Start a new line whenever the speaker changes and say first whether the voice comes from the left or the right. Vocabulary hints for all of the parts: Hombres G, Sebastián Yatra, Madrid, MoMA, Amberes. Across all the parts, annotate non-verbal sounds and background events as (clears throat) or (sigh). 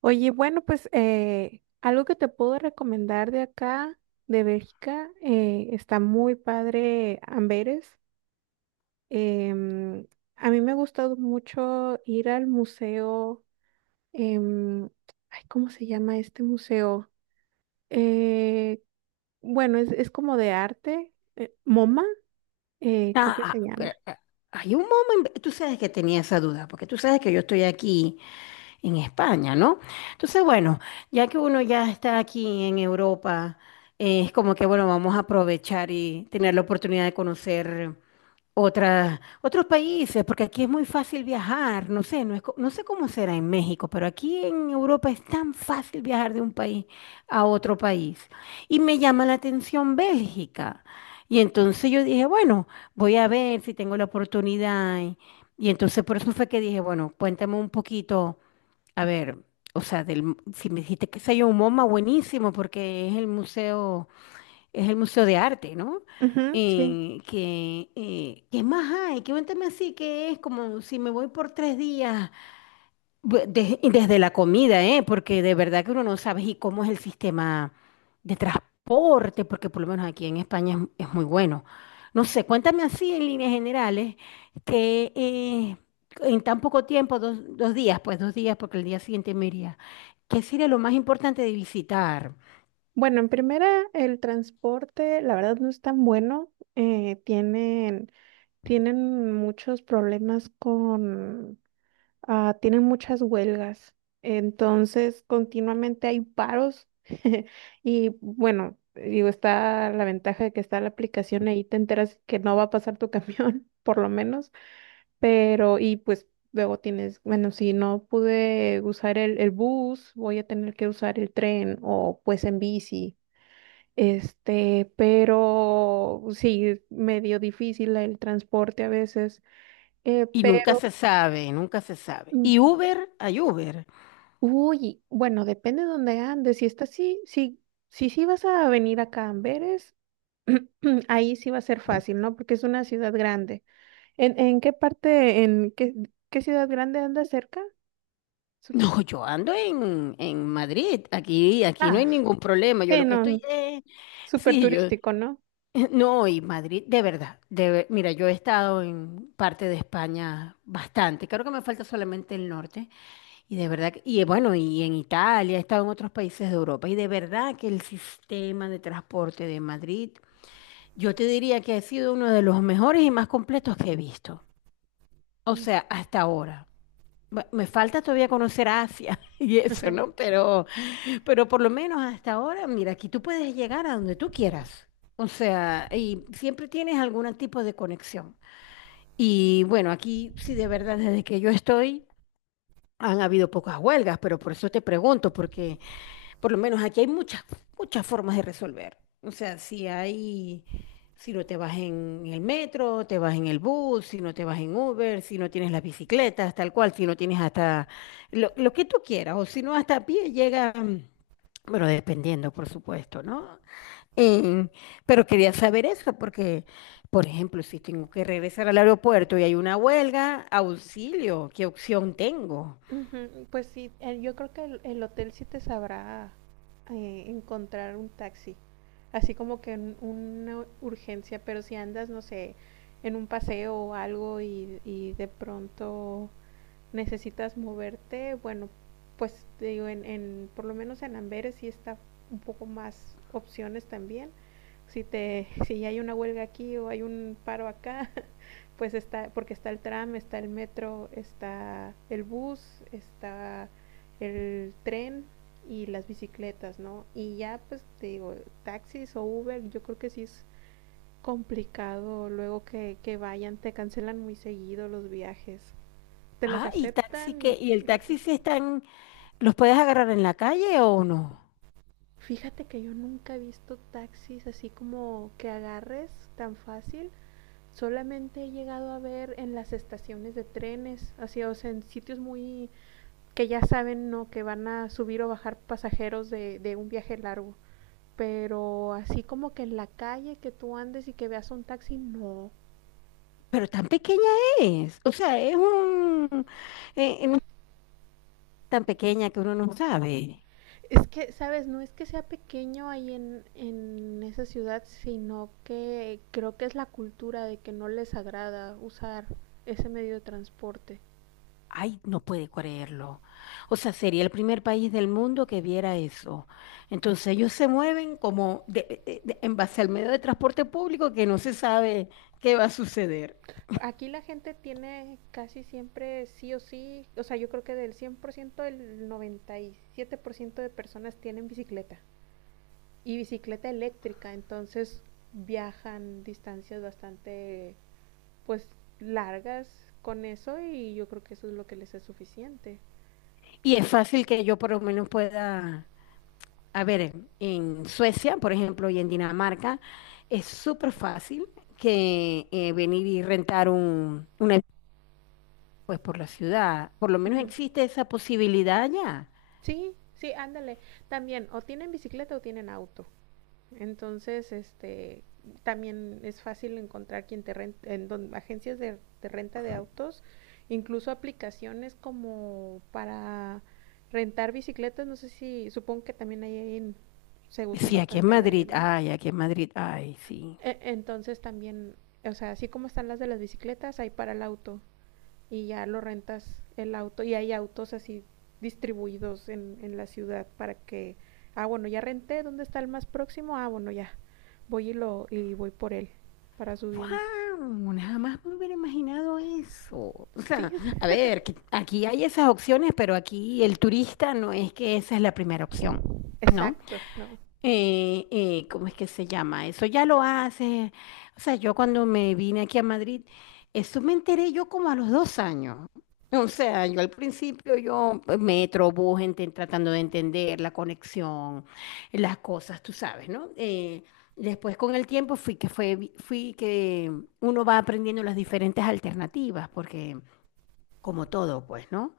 right: Oye, bueno, pues algo que te puedo recomendar de acá, de Bélgica, está muy padre Amberes. Em, a mí me ha gustado mucho ir al museo, em, ay, ¿cómo se llama este museo? Eh, bueno, es como de arte, MoMA, creo
left: Ah,
right: que se
left: ah,
right: llama.
left: pero, ah, hay un momento, tú sabes que tenía esa duda, porque tú sabes que yo estoy aquí en España, ¿no? Entonces, bueno, ya que uno ya está aquí en Europa, es como que, bueno, vamos a aprovechar y tener la oportunidad de conocer otra, otros países, porque aquí es muy fácil viajar, no sé, no sé cómo será en México, pero aquí en Europa es tan fácil viajar de un país a otro país. Y me llama la atención Bélgica. Y entonces yo dije, bueno, voy a ver si tengo la oportunidad. Y entonces por eso fue que dije, bueno, cuéntame un poquito, a ver, o sea, si me dijiste que se un MoMA, buenísimo, porque es el Museo de Arte, ¿no?
right: Ujú, sí.
left: ¿Qué más hay? Cuéntame así, que es como si me voy por 3 días, y desde la comida, ¿eh? Porque de verdad que uno no sabe y cómo es el sistema de transporte, porque por lo menos aquí en España es muy bueno. No sé, cuéntame así en líneas generales, que en tan poco tiempo, dos días, pues 2 días, porque el día siguiente me iría, ¿qué sería lo más importante de visitar?
right: Bueno, en primera, el transporte, la verdad no es tan bueno. Tienen muchos problemas con, tienen muchas huelgas, entonces continuamente hay paros (laughs) y bueno, digo, está la ventaja de que está la aplicación ahí, te enteras que no va a pasar tu camión, (laughs) por lo menos, pero y pues luego tienes, bueno, si no pude usar el bus, voy a tener que usar el tren o pues en bici. Este, pero sí, medio difícil el transporte a veces. Eh,
left: Y nunca
right: pero,
left: se sabe, nunca se sabe.
right: mm,
left: Y Uber, hay Uber. (laughs)
right: bueno, depende de dónde andes. Si estás, sí, sí, sí, sí vas a venir acá a Amberes, (clears throat) ahí sí va a ser fácil, ¿no? Porque es una ciudad grande. En qué parte, qué ciudad grande andas cerca? Su-
left: No, yo ando en Madrid, aquí, aquí no hay
right: Ah,
left: ningún problema. Yo
right: sí,
left: lo que
right: no,
left: estoy es,
right: súper
left: sí, yo,
right: turístico, ¿no?
left: (laughs) no, y Madrid, de verdad, mira, yo he estado en parte de España bastante, creo que me falta solamente el norte, y de verdad, bueno, y en Italia, he estado en otros países de Europa, y de verdad que el sistema de transporte de Madrid, yo te diría que ha sido uno de los mejores y más completos que he visto, o
right: Mm.
left: sea, hasta ahora. Me falta todavía conocer Asia (laughs) y eso, ¿no?
right: (laughs)
left: Pero por lo menos hasta ahora, mira, aquí tú puedes llegar a donde tú quieras. O sea, y siempre tienes algún tipo de conexión. Y bueno, aquí sí de verdad, desde que yo estoy, han habido pocas huelgas, pero por eso te pregunto, porque por lo menos aquí hay muchas formas de resolver. O sea, si no te vas en el metro, te vas en el bus, si no te vas en Uber, si no tienes las bicicletas, tal cual, si no tienes hasta lo que tú quieras, o si no hasta a pie llega, bueno, dependiendo, por supuesto, ¿no? Eh, pero quería saber eso, porque, por ejemplo, si tengo que regresar al aeropuerto y hay una huelga, auxilio, ¿qué opción tengo?
right: Ujú, pues sí, yo creo que el hotel sí te sabrá encontrar un taxi. Así como que en una urgencia, pero si andas, no sé, en un paseo o algo y de pronto necesitas moverte, bueno, pues te digo, por lo menos en Amberes sí está un poco más opciones también. Si, te, si hay una huelga aquí o hay un paro acá, pues está, porque está el tram, está el metro, está el bus, está el tren y las bicicletas, ¿no? Y ya, pues te digo, taxis o Uber, yo creo que sí es complicado luego que vayan, te cancelan muy seguido los viajes, te los
left: Ah, y taxi
right: aceptan
left: que, y el
right: y lo te...
left: taxi se está. ¿Los puedes agarrar en la calle o no?
right: Fíjate que yo nunca he visto taxis así como que agarres tan fácil. Solamente he llegado a ver en las estaciones de trenes, así, o sea, en sitios muy que ya saben ¿no? que van a subir o bajar pasajeros de un viaje largo. Pero así como que en la calle que tú andes y que veas un taxi, no.
left: Pero tan pequeña es. O sea, es un... no es (laughs) tan pequeña que uno no sabe.
right: Es que, ¿sabes? No es que sea pequeño ahí en esa ciudad, sino que creo que es la cultura de que no les agrada usar ese medio de transporte.
left: Ay, no puede creerlo. O sea, sería el primer país del mundo que viera eso. Entonces ellos se mueven como en base al medio de transporte público que no se sabe qué va a suceder.
right: Aquí la gente tiene casi siempre sí o sí, o sea, yo creo que del 100% el 97% de personas tienen bicicleta. Y bicicleta eléctrica, entonces viajan distancias bastante pues largas con eso y yo creo que eso es lo que les es suficiente.
left: Y es fácil que yo por lo menos pueda... A ver, en Suecia, por ejemplo, y en Dinamarca, es súper fácil que venir y rentar una pues por la ciudad. Por lo menos
right: Ujú.
left: existe esa posibilidad allá.
right: Sí, sí, ándale. También o tienen bicicleta o tienen auto. Entonces, este, también es fácil encontrar quien te ren- en don- agencias de renta de autos, incluso aplicaciones como para rentar bicicletas, no sé si, supongo que también ahí en- se usan
left: Sí, aquí en
right: bastante en Madrid,
left: Madrid,
right: ¿no?
left: ay, aquí en Madrid, ay, sí.
right: E- Entonces también, o sea, así como están las de las bicicletas, hay para el auto y ya lo rentas el auto y hay autos así distribuidos en la ciudad para que, ah, bueno, ya renté, ¿dónde está el más próximo? Ah, bueno, ya, voy y, lo, y voy por él para subirme.
left: ¡Wow! Jamás me hubiera imaginado eso. O sea,
right: Sí,
left: a
right: (laughs)
left: ver, que aquí hay esas opciones, pero aquí el turista no es que esa es la primera opción, ¿no?
right: exacto, ¿no?
left: ¿Cómo es que se llama? Eso ya lo hace. O sea, yo cuando me vine aquí a Madrid, eso me enteré yo como a los 2 años. O sea, yo al principio yo pues, metro, bus, tratando de entender la conexión, las cosas, tú sabes, ¿no? Después con el tiempo fui que uno va aprendiendo las diferentes alternativas, porque como todo, pues, ¿no?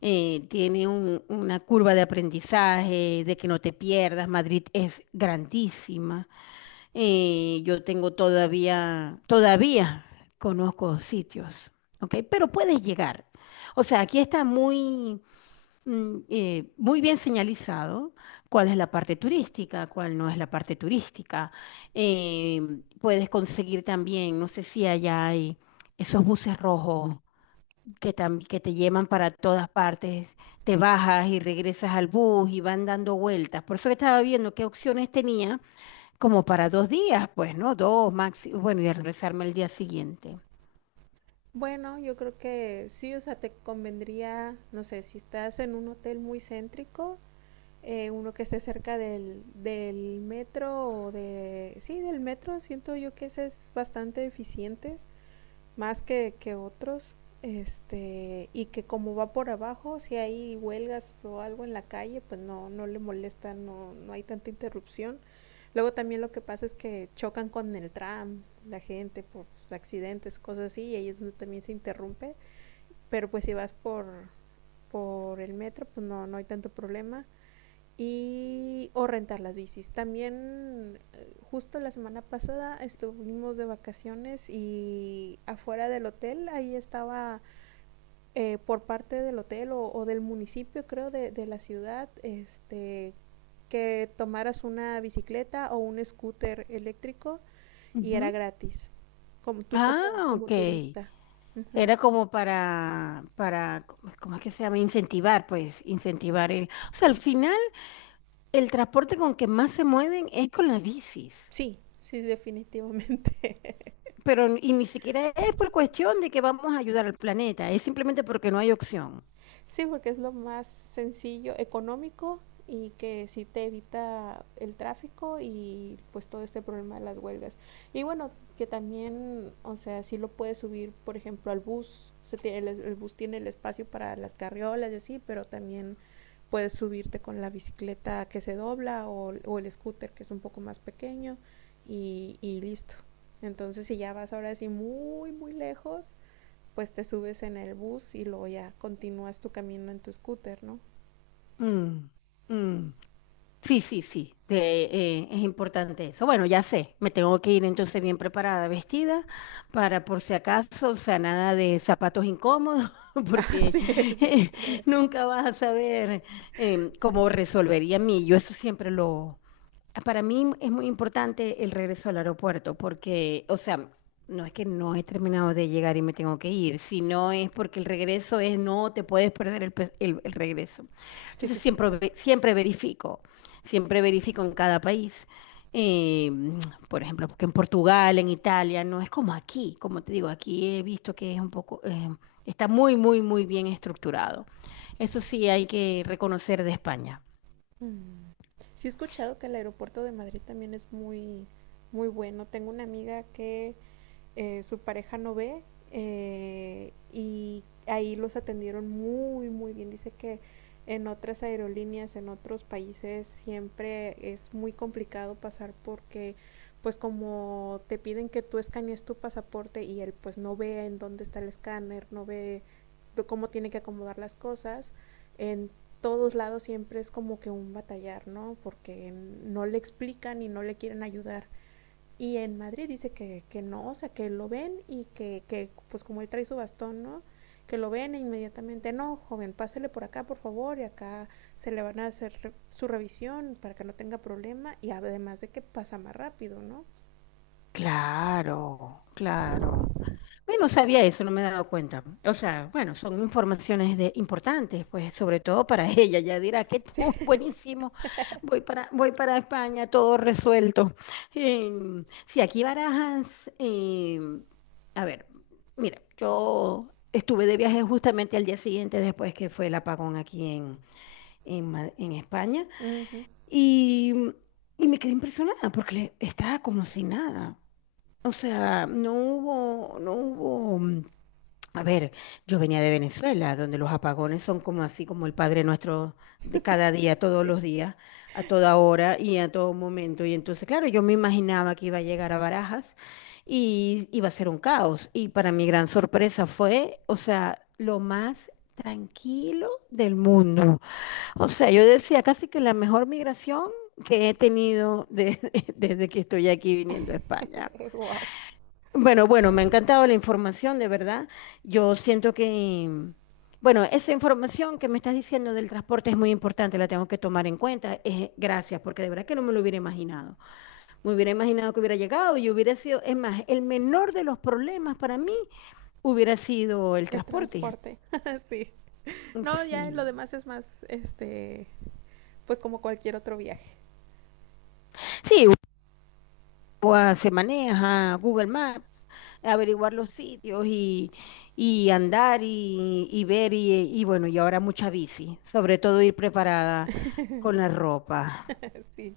left: tiene una curva de aprendizaje, de que no te pierdas. Madrid es grandísima. Yo tengo todavía conozco sitios, ¿ok? Pero puedes llegar. O sea, aquí está muy bien señalizado cuál es la parte turística, cuál no es la parte turística. Eh, puedes conseguir también, no sé si allá hay esos buses rojos que, que te llevan para todas partes, te bajas y regresas al bus y van dando vueltas. Por eso que estaba viendo qué opciones tenía como para 2 días, pues, ¿no? Dos máximo, bueno, y de regresarme el día siguiente.
right: Bueno, yo creo que sí, o sea, te convendría, no sé, si estás en un hotel muy céntrico, uno que esté cerca del metro o de... Sí, del metro, siento yo que ese es bastante eficiente, más que otros. Este, y que como va por abajo, si hay huelgas o algo en la calle, pues no, no le molesta, no, no hay tanta interrupción. Luego también lo que pasa es que chocan con el tram, la gente por accidentes, cosas así, y ahí es donde también se interrumpe. Pero pues si vas por el metro, pues no, no hay tanto problema y o rentar las bicis. También justo la semana pasada estuvimos de vacaciones y afuera del hotel, ahí estaba por parte del hotel o del municipio creo de la ciudad, este que tomaras una bicicleta o un scooter eléctrico y era
left: Ujú.
right: gratis, como tú como,
left: Ah,
right: como
left: ok.
right: turista. Ujú.
left: Era como para, ¿cómo es que se llama? Incentivar, pues, incentivar el. O sea, al final, el transporte con que más se mueven es con las bicis.
right: Sí, sí, definitivamente. (laughs)
left: Pero, y ni siquiera es por cuestión de que vamos a ayudar al planeta, es simplemente porque no hay opción.
right: Sí, porque es lo más sencillo, económico y que sí te evita el tráfico y pues todo este problema de las huelgas. Y bueno, que también, o sea, sí lo puedes subir, por ejemplo, al bus. Se tiene, el, es- el bus tiene el espacio para las carriolas y así, pero también puedes subirte con la bicicleta que se dobla o el scooter que es un poco más pequeño y listo. Entonces, si ya vas ahora sí muy, muy lejos, pues te subes en el bus y luego ya continúas tu camino en tu scooter, ¿no?
left: Mm, mm. Sí, sí, sí, es importante eso. Bueno, ya sé, me tengo que ir entonces bien preparada, vestida, para por si acaso, o sea, nada de zapatos incómodos, (laughs)
right: (laughs)
left: porque
right: Así es.
left: eh,
right: (laughs)
left: nunca vas a saber cómo resolvería mí. Yo eso siempre lo, para mí es muy importante el regreso al aeropuerto porque, o sea, no es que no he terminado de llegar y me tengo que ir, sino es porque el regreso es no te puedes perder el regreso. Entonces
right: Sí.
left: siempre verifico en cada país. Eh, (tsk) por ejemplo, porque en Portugal, en Italia, no es como aquí, como te digo, aquí he visto que es un poco, está muy bien estructurado. Eso sí hay que reconocer de España.
right: Mm. Sí he escuchado que el aeropuerto de Madrid también es muy, muy bueno. Tengo una amiga que su pareja no ve y ahí los atendieron muy, muy bien. Dice que en otras aerolíneas, en otros países, siempre es muy complicado pasar porque pues como te piden que tú escanees tu pasaporte y él pues no ve en dónde está el escáner, no ve cómo tiene que acomodar las cosas, en todos lados siempre es como que un batallar, ¿no? Porque no le explican y no le quieren ayudar. Y en Madrid dice que no, o sea, que lo ven y que, pues como él trae su bastón, ¿no? Que lo ven e inmediatamente, no, joven, pásele por acá, por favor, y acá se le van a hacer re su revisión para que no tenga problema y además de que pasa más rápido, ¿no?
left: Claro, claro. Yo no sabía eso, no me he dado cuenta. O sea, bueno, son informaciones importantes, pues, sobre todo para (laughs) ella. Ya dirá que tú, (laughs) buenísimo, voy para España, todo resuelto. Sí, aquí Barajas, a ver, mira, yo estuve de viaje justamente al día siguiente después que fue el apagón aquí en España
right: Uh -huh.
left: y, y me quedé impresionada porque estaba como si nada. O sea, no hubo, a ver, yo venía de Venezuela, donde los apagones son como así como el Padre Nuestro de cada día, todos
right: Sí,
left: los días, a toda hora y a todo momento. Y entonces, claro, yo me imaginaba que iba a llegar a Barajas y iba a ser un caos. Y para mi gran sorpresa fue, o sea, lo más tranquilo del mundo. O sea, yo decía casi que la mejor migración que he tenido (laughs) desde que estoy aquí viniendo a España.
right: (laughs) wow.
left: Bueno, bueno, me ha encantado la información, de verdad. Yo siento que, bueno, esa información que me estás diciendo del transporte es muy importante, la tengo que tomar en cuenta. Gracias, porque de verdad que no me lo hubiera imaginado. Me hubiera imaginado que hubiera llegado y hubiera sido, es más, el menor de los problemas para mí hubiera sido el
right: El
left: transporte.
right: transporte, (laughs) sí. No, ya lo
left: Sí.
right: demás es más, este, pues como cualquier otro viaje.
left: Sí, pues, se maneja, Google Maps, averiguar los sitios y andar y ver y bueno, y ahora mucha bici, sobre todo ir preparada con la
right: (laughs)
left: ropa.
right: Sí.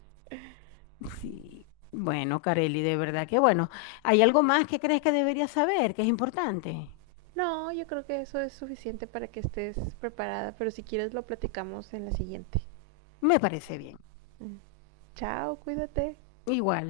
left: Sí. Bueno, Careli, de verdad que bueno, ¿hay algo más que crees que debería saber, que es importante?
right: No, yo creo que eso es suficiente para que estés preparada, pero si quieres lo platicamos en la siguiente.
left: Me parece bien.
right: Mm. Chao, cuídate.
left: Igual.